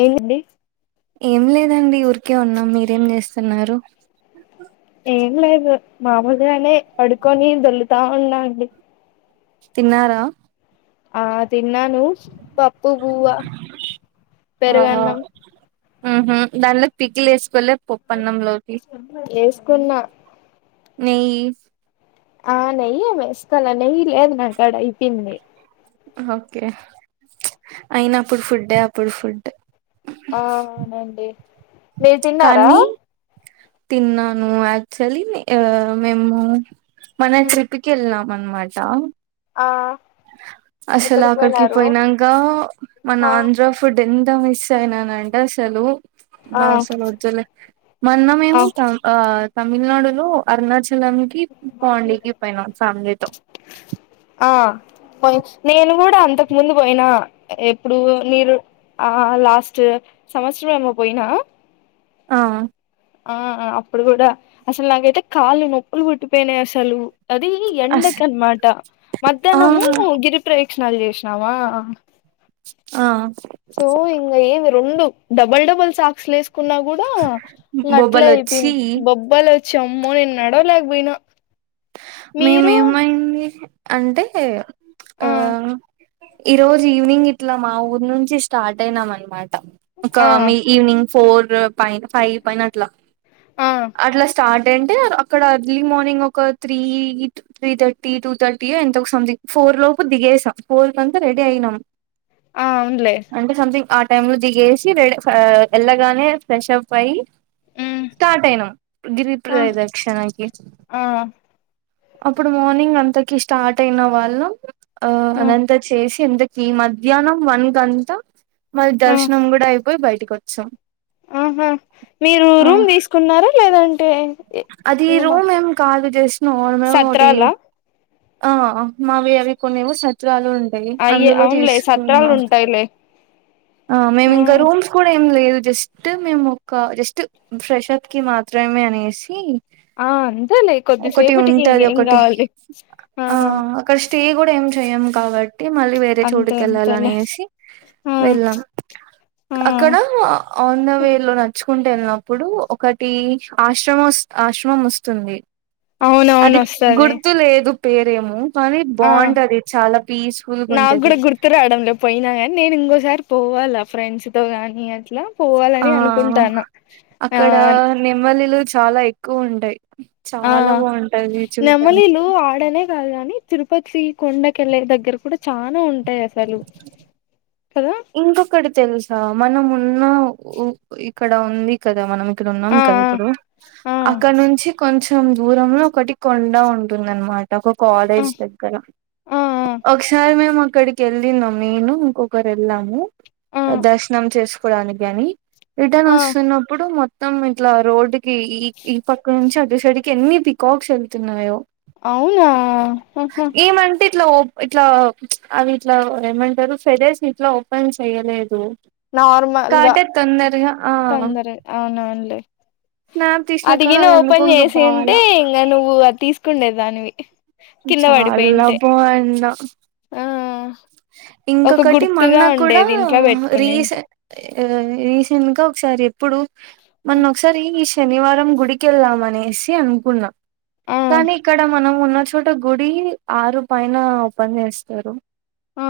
ఏంటండి ఏం లేదండి ఊరికే ఉన్నాం మీర్ ఏం చేస్తున్నారు ఏం లేదు మామూలుగానే పడుకొని దోళ్లుతా ఉన్నా అండి తిన్నారా ఆ తిన్నాను పప్పు బువ్వ పెరుగన్నం ఉహ్మ్ దానిలో పిక్లెస్ పోలే పొప్పణం లోకి వేసుకున్నా నెయ్ ఆ నెయ్యి వేస్తాగా నెయ్యి లేదు నాక్కడ ఐపోయిన్ది ఓకే అయినాప్పుడు ఫుడ్డే అప్పుడు ఫుడ్ ఆ అవునండి మీరు తిన్నారా కానీ తిన్నాను యాక్టుల్లి ఆ మేము మన ట్రిప్కెల్లం మాన్మాట ఆ అసల్ ఎక్కడికి అక్కడికి పోయినారు పోయినక్కా మన ఆ ఆంధ్ర ఫుడ్ ఎంత ఎంత మిస్ ఐనానంటే అసలు ఆ బా అసల్లోదులే ఆ మొన్నమేము త ఆ తమిళనాడులో అరుణాచల్ లెంకి పొండికి పోయినం ఫ్యామిలీతో పవ్చ్ నేను కూడా అంతకు ముందు పోయినా ఎప్పుడు మీరు ఆ లాస్ట్ సంవత్సరం ఎమో పోయిన ఆ ఆ అప్పుడు కూడా అసల్ నాకైతే కాళ్ళు నొప్పులు కుట్టిపెన్నాయి అసలు అది అస్ ఎండకన్మాట ఆ మధ్యాహ్నము గిరిప్రే నలు చెస్నమ ఆ సో ఇంగ ఏమీ రెండు డబల్ డబల్ సాక్స్లేస్ కున్నా కూడా ఇగ బొబ్బలొచ్చి అట్లేఆపోయింది బొబ్బలోచి అమ్మో నేను నడవలేకపోయినా మీరు మేమేమైంది అంటే ఆ ఈ రోజు ఈవినింగ్ ఇట్లా మా ఊరు నుంచి స్టార్ట్ అయినాం అన్మాట ఒక ఆ మీ ఈవినింగ్ ఫోర్ పైన ఫైవ్ పైన అట్లా ఆ అట్లా స్టార్ట్ అంటే అక్కడ అర్లీ మార్నింగ్ ఒక త్రీ త్రీథర్టీ టూ థర్టీయో ఎంతో సంథింగ్ ఫోర్ లోపు దిగేసాం ఫోర్ కంతా రెడీ అయినాం ఆ అవునులే అంటే సమ్థింగ్ ఆ ట్రైన్ కుడా దిగేసి రె ఎళ్లగానే ఫ్రెషప్ అయ్యి మ్మ్ స్టార్ట్ అయినాం గీరి ఆ ప్రదక్షిణకి ఆ అప్పుడు మార్నింగ్ అంతకి స్టార్ట్ అయిన వాళ్ళం ఆ మ్మ్ అదంతా చేసి కిందకి మధ్యాహ్నం వన్ కాంత మరి ఆ దర్శనం కూడా అయిపోయి బైటకొచం ఆహా మీరు రూమ్ తీసుకున్నారా లేదంటే ఇ- అది ఇంగ మా రూమ్ మేం కాలీ చేసినం మేము ఒకటి. సత్రాలా ఆహ్ ఆహ్ మావి అవి కొన్నేమో షట్. చ్రాలు ఉంటాయి అయ్యే అందులో అవునులే సత్రాలు తీసుకున్నా. ఉంటాయిలే ఆహ్ మేమింకా రూమ్స్ కూడా ఏమి లేదు. జస్ట్ మేము ఒక జస్ట్ ఫ్రెష్ప్ కి మాత్రమే అనేసి. ఆ అంతేలే ఒకటి కొద్దిసేపటికి ఉంటది ఇంకేం ఒకటి కావాలి ఆ ఆహ్ అక్కడ స్టే కూడా ఏం చే. చేయం కాబట్టి మళ్ళీ వేరే అంతే చోటుకి అంతేలే వెళ్ళాలనేసి ఆ వెళ్ళాం. ఆ అక్కడ ఆన్ ద వే లో నడుచుకుంటూ వెళ్ళినప్పుడు ఒకటి. ఆశ్రమ వస్ ఆహ్ ఆశ్రమం వస్తుంది అవునవును అది గుర్తు లేదు. పేరేమో. కానీ ఆహ్ బాగుంటది చాలా పీస్ఫుల్గా నాకు ఉంటది కూడా గుర్తు రావడంలో పోయినా కానీ నేను ఇంకోసారి. పోవాలా ఫ్రెండ్స్ తో గానీ అట్లా. ఆ పోవాలనే అనుకుంటా ఉన్న అక్కడ ఆన్. నెమ్మలిలు చాలా ఎక్కువ ఉంటాయి. చాలా ఆహ్ బాగుంటది చూడ్డానికి నెమ్మలీలు ఆడనే. రాదు కాని తిరుపతి కొండకెల్లే దగ్గర కూడా చానా ఉంటాయి అసలు. కదా ఇంకొకటి తెలుసా మనం ఉన్న ఇక్కడ ఉంది కదా మనం. ఇక్కడ ఉన్నాం ఆ కదా ఇప్పుడు ఆ అక్కడ నుంచి కొంచెం. కొంచెం దూరంలో ఒకటి కొండ ఉంటుంది అనమాట. ఒక ఆ కాలేజ్ దగ్గర ఆ ఒకసారి మేము అక్కడికి వెళ్ళినాం నేను ఇంకొక. వెళ్ళాము ఆ ఆ దర్శనం చేసుకోవడానికాని రిటర్న్ ఆ వస్తున్నప్పుడు మొత్. మొత్తం ఇట్లా రోడ్డుకి ఈ ఈ పక్క నుంచి అటుసైడుకి ఎన్ని పికాక్స్ వెళ్తున్నాయో. అవునా ఆహ్. ఏమంటే ఇట్లా ఇట్లా ప్చ్ అవి ఇట్లా ఏమంటారు ఫెదర్స్ ను ఇట్లా ఓపెన్ చేయలేదు. నార్మల్గా కాటర్ తొందరగా ఆ తొందరగా అవును అవునులే. స్నాప్ తీసినా కానీ అదిగినే అది ఎందుకో ఓపెన్ ఇంకా బాల చేసింటే ఇంకా నువ్వు అది తీసుకుండే దానివి. చాలా కిందపడిపోయింటే బాగుండ ఆహ్. ఇంకొకటి మొన్న కూడా. ఉండేది ఇంట్లో రీసె పెట్టుకునింటే ఆహ్ రీసెంట్ గా ఒకసారి ఎప్పుడు మొన్న ఒకసారి ఈ. శనివారం గుడికెళ్దామనేసి అనుకున్నా ఆ కానీ ఇక్కడ మనం ఉన్న. చోట గుడి ఆరు పైన ఓపెన్ చేస్తారు. ఆ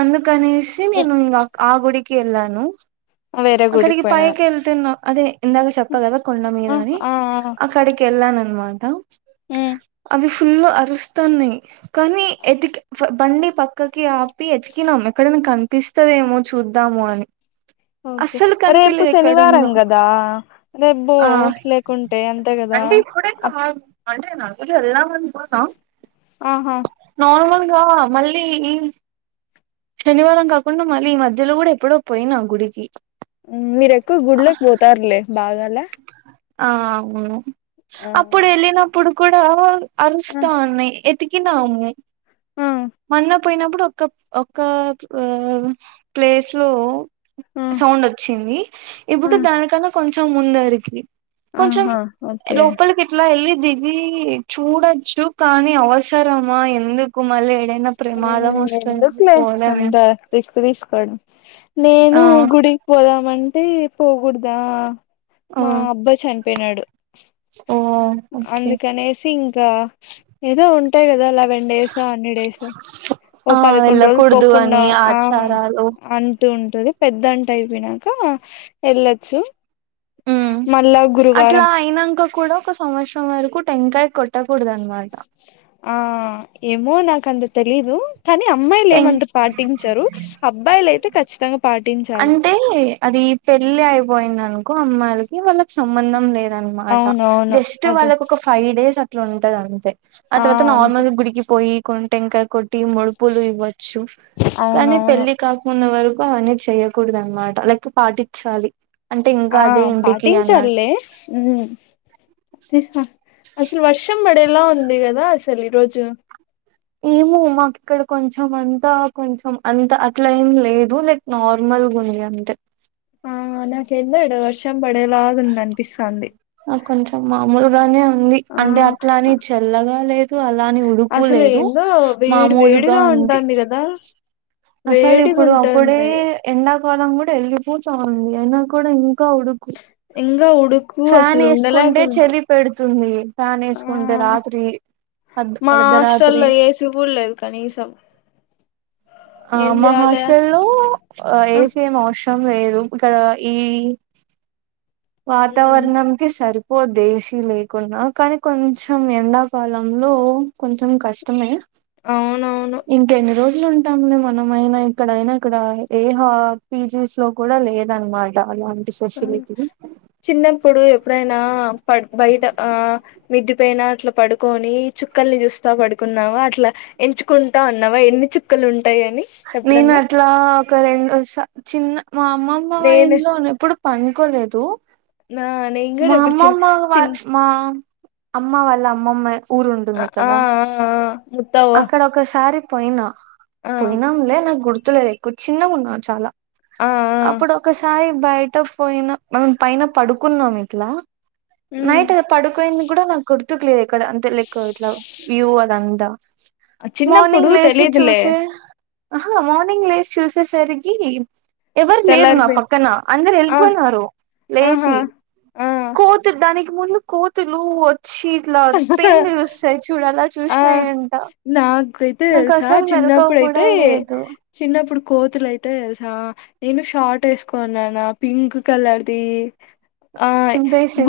అందుకనేసి నేను ఇక ఆ గుడికి వెళ్ళాను. ఆ వేరే గుడికి అక్కడికి పోయినా పైకి వెళ్తున్నా అదే ఇందాక చెప్పగదా కొండ మీద ఆ అని. ఆ అక్కడికి వెళ్లాను అన్. అనమాట ఉమ్ అవి ఫుల్ అరుస్తాన్నాయి కానీ ఎతికి. బండి పక్కకి ఆపి ఎతికినాం ఎక్కడైన కనిపిస్తదేమో చూద్దాము అని. ఓకే అస్సలు రేపు కనిపిలేదు శనివారం ఎక్కడుందో కదా రేపుబో ఆ లేకుంటే అంత. అంటే కూడా [unintelligible] అంటే నాకు కూడా వేలద్దామనుకుంటున్నా. ఆహా. ఇకా మళ్ళీ. శనివారం కాకుండా మళ్ళీ ఈ మధ్యలో కూడా ఎప్పుడో పోయినా గుడికి. మీరేక్కువ గుడ్లోకి పోతారులే బాగాలే. ఆహ్ అవును ఆ అప్పుడు వెళ్ళినప్పుడు కూడా ఆ అరుస్తా ఉన్నాయి ఎత్. ఎతికినాము ఆ కనప. పోయినప్పుడు ఒక్క ఒక్క ఆహ్ ప్లేస్ లో. ఆ సౌండ్ వచ్చింది ఇప్పుడు దానికన్నా కొంచెం ముందరికి కొంచెం ఆహా ఓకే లోపలికిట్లా వెళ్ళి ఇది చూడచ్చు కానీ అవసరమా ఎందుకు మళ్ళీ ఏడైనా ప్రమాదం వస్తదని ఎందుకులే పోలేమే అంత రిస్క్ తీస్ అక్కడ నేను ఆ గుడికి పోదామంటే పోకూడదా ఓ మా అబ్బాయి చనిపోయినాడు ఓ ఓకే అందుకనేసి ఇంకా ఏదో ఉంటాయి కదా లా సెవన్ డేస్ అన్ని డేస్ ఓ ఆ పదకొండు రోజులు వెళ్ళకూడదు పోకుండా అని ఆ ఆచారాలు అంటూ ఉంటది పెద్దంట అయిపోయినంక వెళ్ళొచ్చు ఉ మళ్ళా అట్లా గురువారం అయినంక కూడా ఒక సంవత్సరం వరకు టెంకాయ కొట్టకూడద మరి ఆ ఏమో నాకంత తెలీదు కానీ అమ్మాయిలు టెం ఏమంత పాటించరు అబ్బాయిలు అయితే ఖచ్చితం అంటే అది పెళ్ళి అయిపోయింది అనుకో అమ్మాయిలకి వాళ్ళకి సంబంధం లేదు అనమాట అవునవును జస్ట్ అదే వాళ్ళకి ఒక ఫైవ్ డేస్ అట్ల ఉంటది అంతే ఆ తరువాత నార్మల్ గుడికి పోయి కొన్ టెంకాయ కొట్ ముడుపులు ఇవ్వచ్చు కానీ అవునవును పెళ్లి కాకుండ వరకు చెయ్యకూడదు అనమాట లైక్ పాటించాలి అంటే ఇంకా ఆ అదే ఇంటికి అన్నాడు పాటించాళ్లే ఉ అసలు వర్షం పడేలా ఉంది కదా అసలు ఈ రోజు ఏమో మాకు ఇక్కడ కొంచెం అంతా కొంచెం అంత అట్లా ఏం లేదు లైక్ నార్మల్ నార్మల్ గుంది అంతే ఆ నాకేందో ఇడా వర్షం పడేలాగా ఉంది అనిపిస్తాంది కొంచెం మామూలుగానే ఉంది ఆ అంటే అట్లాని చల్లగా లేదు అలాని ఉడుకు లేదు ఎందో వేడి మామూలుగా వేడిగా ఉంది ఉంటంది కదా అసలు వేడిగా ఇప్పుడు అప్పుడే ఉంటుంది ఎండాకాలం కూడా వెలిగిపోతా ఉంది అయినా కూడా ఇం ఇంగా ఉడుకు ఫ్యాన్ అసలు వేసుకుంటే ఉండలేకున్నాం చలి పెడుతుంది ఫ్యాన్ ఆ వేసుకుంటే రాత్రి అర్ధ మా అర్ధరాత్రి హాస్టల్లో ఏ సివుడు లేదు కనీసం ఆ ఏం మా చేయాలి హాస్టల్లో ఆ ఏసీ ఏం అవసరం వేరు ఇక్కడ ఈ ఉమ్ వాతావరణంకి సరి పోద్ది ఏశీ లేకున్నా కానీ కొంచెం ఎండాకాలంలో కొంచెం కష్టమే అవునవును ఇంక ఎన్ని రోజులుం మనమైనా ఇక్కడైనా ఇక్కడ ఏ హ పీజీస్ లో కూడా లేదనమాట అలాంటి ఫెసిలిటీ చిన్నప్పుడు ఎప్పుడైనా పడ్ బయట ఆ మిద్ది ఫైనా అట్లా పడుకొని చుక్కల్ని చూస్తా పడుకున్నాము అట్లా ఎంచుకుంటా అన్నావా ఎన్ని చుక్కలు ఉంటా నేను అట్లా ఒక రెండో చిన్న మా అమ్మమ్మ వాళ్ల నేను ఇంట్లోనీ ఎప్పుడు పనుకోలేదు నా నేను కూడా మా ఇప్పుడు చిన్ అమ్మమ్మ వా చిన్ మా అమ్మ వాళ్ళ అమ్మమ్మయి ఆ ఊరుంటుంది ఆ కదా ఆ ముత్తవ్వ అక్కడ ఒకసారి పోయినా ఆ పోయినాంలే నాకు గుర్తు గుర్తులేదు ఎక్కువ చిన్నగా ఉన్నా చాలా ఆ ఆ అప్పుడు ఒకసారి బయట పోయినా మేం పైన పడుకున్నాం ఇట్లా ఉమ్ నైట్ అది పడుకోనింది కూడా నాకు గుర్తుకులేదు ఇక్కడ అంతే లైక్ ఇట్లా వ్యూ అదంతా చిన్నప్పుడు మార్నింగ్ లేసి తెలీదులే చూసె ఆహా మార్నింగ్ లేస్ చూసేసరికి ఎవరు లేరు నా తెల్లారిపోయిన్ పక్కన అందరు ఆ ఎళ్ళిపోయినారు ఆహా లేసి ఆ కోతు దాని పూలు కోతులు వచ్చి ఇట్లా పేన్లు చూస్తాయి చూడాల ఆ చూసినాయం నాకైతే తెల్సా మెలకువ కూడా చిన్నప్పుడుయితే లేదు చిన్నప్పుడు కోతులు అయితే తెల్సా నేను షార్ట్ వేసుకోన్నానా పింక్ కలర్ది ఆ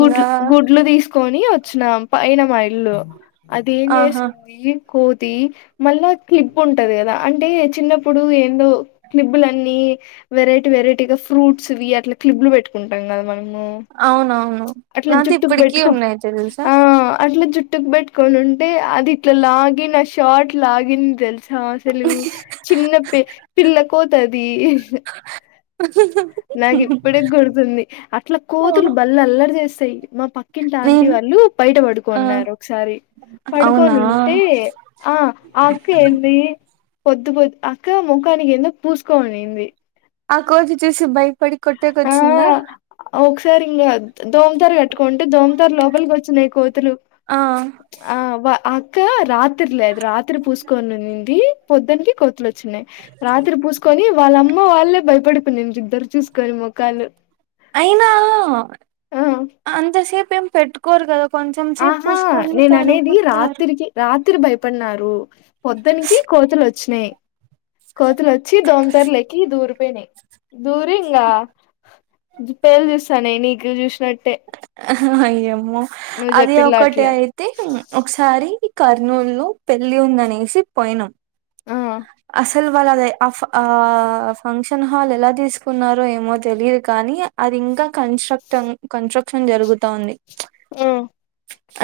గుడ్ గుడ్లు తీసుకొని వచ్చినం పైన మా ఇల్లు అదేం ఆహా చేసింది కో మళ్ళా క్లిబ్ ఉంటది కదా అంటే చిన్నప్పుడు ఏందో క్లిబ్బలన్నీ వెరైటీ వెరైటీ గా ఫ్రూట్స్వి అట్లా క్లిబ్లు పెట్టుకుంటాం కదా మనం అవునవును అట్లా నాది జుట్టుకు ఇప్పటికీ బెట్కొ ఉన్నాయి తెలుసా ఆ అట్లా జుట్టుకు పెట్టుకొన్ ఉంటే అది ఇట్లా లాగి ఆ షార్ట్ లాగింది తెల్ అసలు చిన్న పి పిల్ల కోతది నాకు ఇప్పుడే గుర్తుంది అట్లా కోతులు బళ్ల్ళ అల్లరి చేస్తాయి మా పక్ పక్కింటి ఆంటీ నేను వాళ్ళు బయట ఆ పడుకొన్నారు ఒకసారి అవునా పడుకొని ఉంటే ఆ అక్క ఏంది పొద్దు పొద్దు అక్క ముఖానికి ఏందో పూసుకోనింది ఆ కోతి చూసి భయపడి కొట్టేకొచ్చిందా సరింగ దోమతారు కట్టుకోంటే దోమతర లోపలికి వచ్చినాయి కోతులు ఆ ఆ వ ఆ క రాత్ రాత్రి లేదు రాత్రి పూసుకొనింనింది పొద్దునకి కొతులు వచ్చినన్నాయి రాత్రి పూసుకొని వాళ్ళమ్మ వాళ్ళే భయపడిపోయిన ఇద్దరు చూ అయినా ఆ అంతసేపు ఏం పెట్టుకోరు కదా కొంచెం సేపు ఆహా పూసుకొని నేను అనేది కడుగుతారు రాత్రికి రాత్ త్రి భయపడ్ననారు పొద్దున్కి కోతలు వచ్చినాయ్ కోతులోచ్చి దోమతర్లేకి దూరుపోయినై దూరి ఇంగ పేలు చూస్తనాయ్ నీకు చూసినట్టే అయ్యేమో అది ఒకటి జెప్పిల్లాట్లే. అయితే ఒకసారి కర్నూలు లో పెళ్లి ఉందనేసి పోయినాం ఆ! అసలు వాళ్ళ అదె ఆ ఫ ఆ ఫంక్షన్ హాల్ ఎలా తీసుకున్నారో ఏమో తెలిదు కా కానీ అది ఇంకా కన్స్ట్రక్ట్ కన్స్ట్రక్షన్ జరుగుతాంది ఉ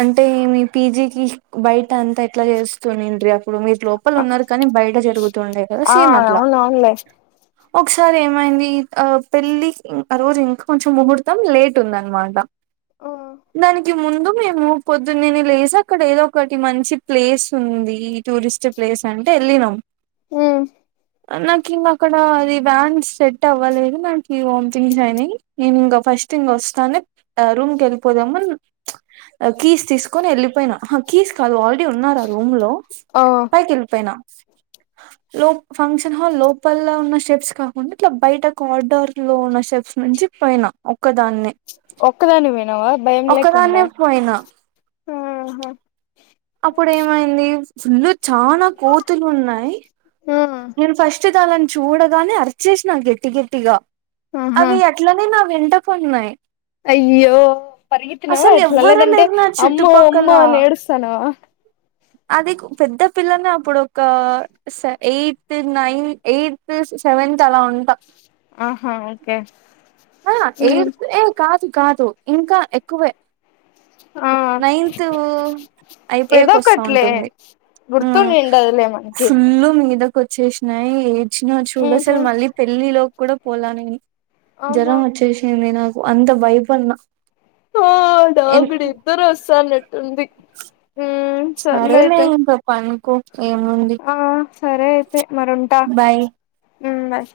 అంటే మీ పీజీకి బయట అంతా ఎట్లా చేస్తునింట్రి అప్ అప్పుడు మీరు లోపల ఆహ్, ఉన్నారు కానీ బయట జరుగుతుండే కదా ఆ సేమ్ అట్లా అవునవునులే. ఒకసారి ఏమైంది ఆ పెళ్ళి ఆ రోజు ఇంకా కొంచెం ముహూర్తం లేట్ ఉందనమాట ఆ! దానిక్ ముందు మేము పొద్దున్నే నే లేదు అక్కడ ఏదో ఒకటి మంచి ప్లేస్ ఉంది ఈ టూరిస్ట్ ప్లే ప్లేస్ అంటే వెళ్ళినాం ఉ నాకు ఇంగ అక్కడది వ్యాన్ సెట్ అవ్వలేదు నాకు వామ్ థింగ్స్ అయినాయి నేను ఇంకా ఫస్ట్ స్ట్ ఇంగ వస్తానే రూమ్ కెళ్ళిపోదామన్ కీస్ తీసుకొని ఎళ్ళిపోయినా అహ కీస్ కాదు ఆల్రెడీ ఉన్నారు ఆ రూమ్ లో ఆ! పైకి ఎళ్ళిపోయినా లో ఫంక్షన్ హాల్లో లోపల్లో ఉన్న షెప్స్ కాకుండా ఇట్లా బయటకు ఆర్డర్లో ఉన్న షెప్స్ ను మంచిపోన ఒక్కదాన్నే ఒక్కదానివే పోయినావా భయం లేకుండా ఒక్కదాన్నే పోయినా ఆహ అప్పుడు ఏమైంది ఫుల్లు చాన కోతులు ఉన్నయ్ ఆ! నేను ఫస్ట్ దాళ్ళని చూడగానే అరిచేసినా గట్టి గట్టిగా ఆహా! అవి అట్లనే నా వెంట పన్నాయి అయ్యో పరిగెత్తినవా అసలు ఎట్లా ఎవ్వరు లేదంటే లేరు నా అమ్మ అమ్మ చుట్టుపక్కల అని ఏడుస్తనావా అది పెద్ద పిల్లనే అప్పుడు ఒక స ఎయిట్ త్ నైన్ ఎయిత్ సెవెన్త్ అలా ఉంటా ఆహా ఓకే ఆ ఏ హ్మ్. ఏ కాదు కాదు ఇంకా ఎక్కువే ఆ! నైన్త్ ఏదో అయిపోయక వస్తా ఒకట్లే ఉంటది ఉ గుర్తుండిండదులే మనకి ఫుల్ మిద వచ్చేసినాయి ఏజ్ ను చూడు ఉహు అసలు మళ్ళీ పెళ్లి లో కూడా పోలా నేని ఆహా జ్వరం వచ్చేసింది నాకు అంత భయపడిన ఆ డాగుడు నిద్దర వస్త అన్నట్టుంది సరేలే ఇంక పనుకు ఆ సరే అయితే మరి ఉంట బాయ్ బయ్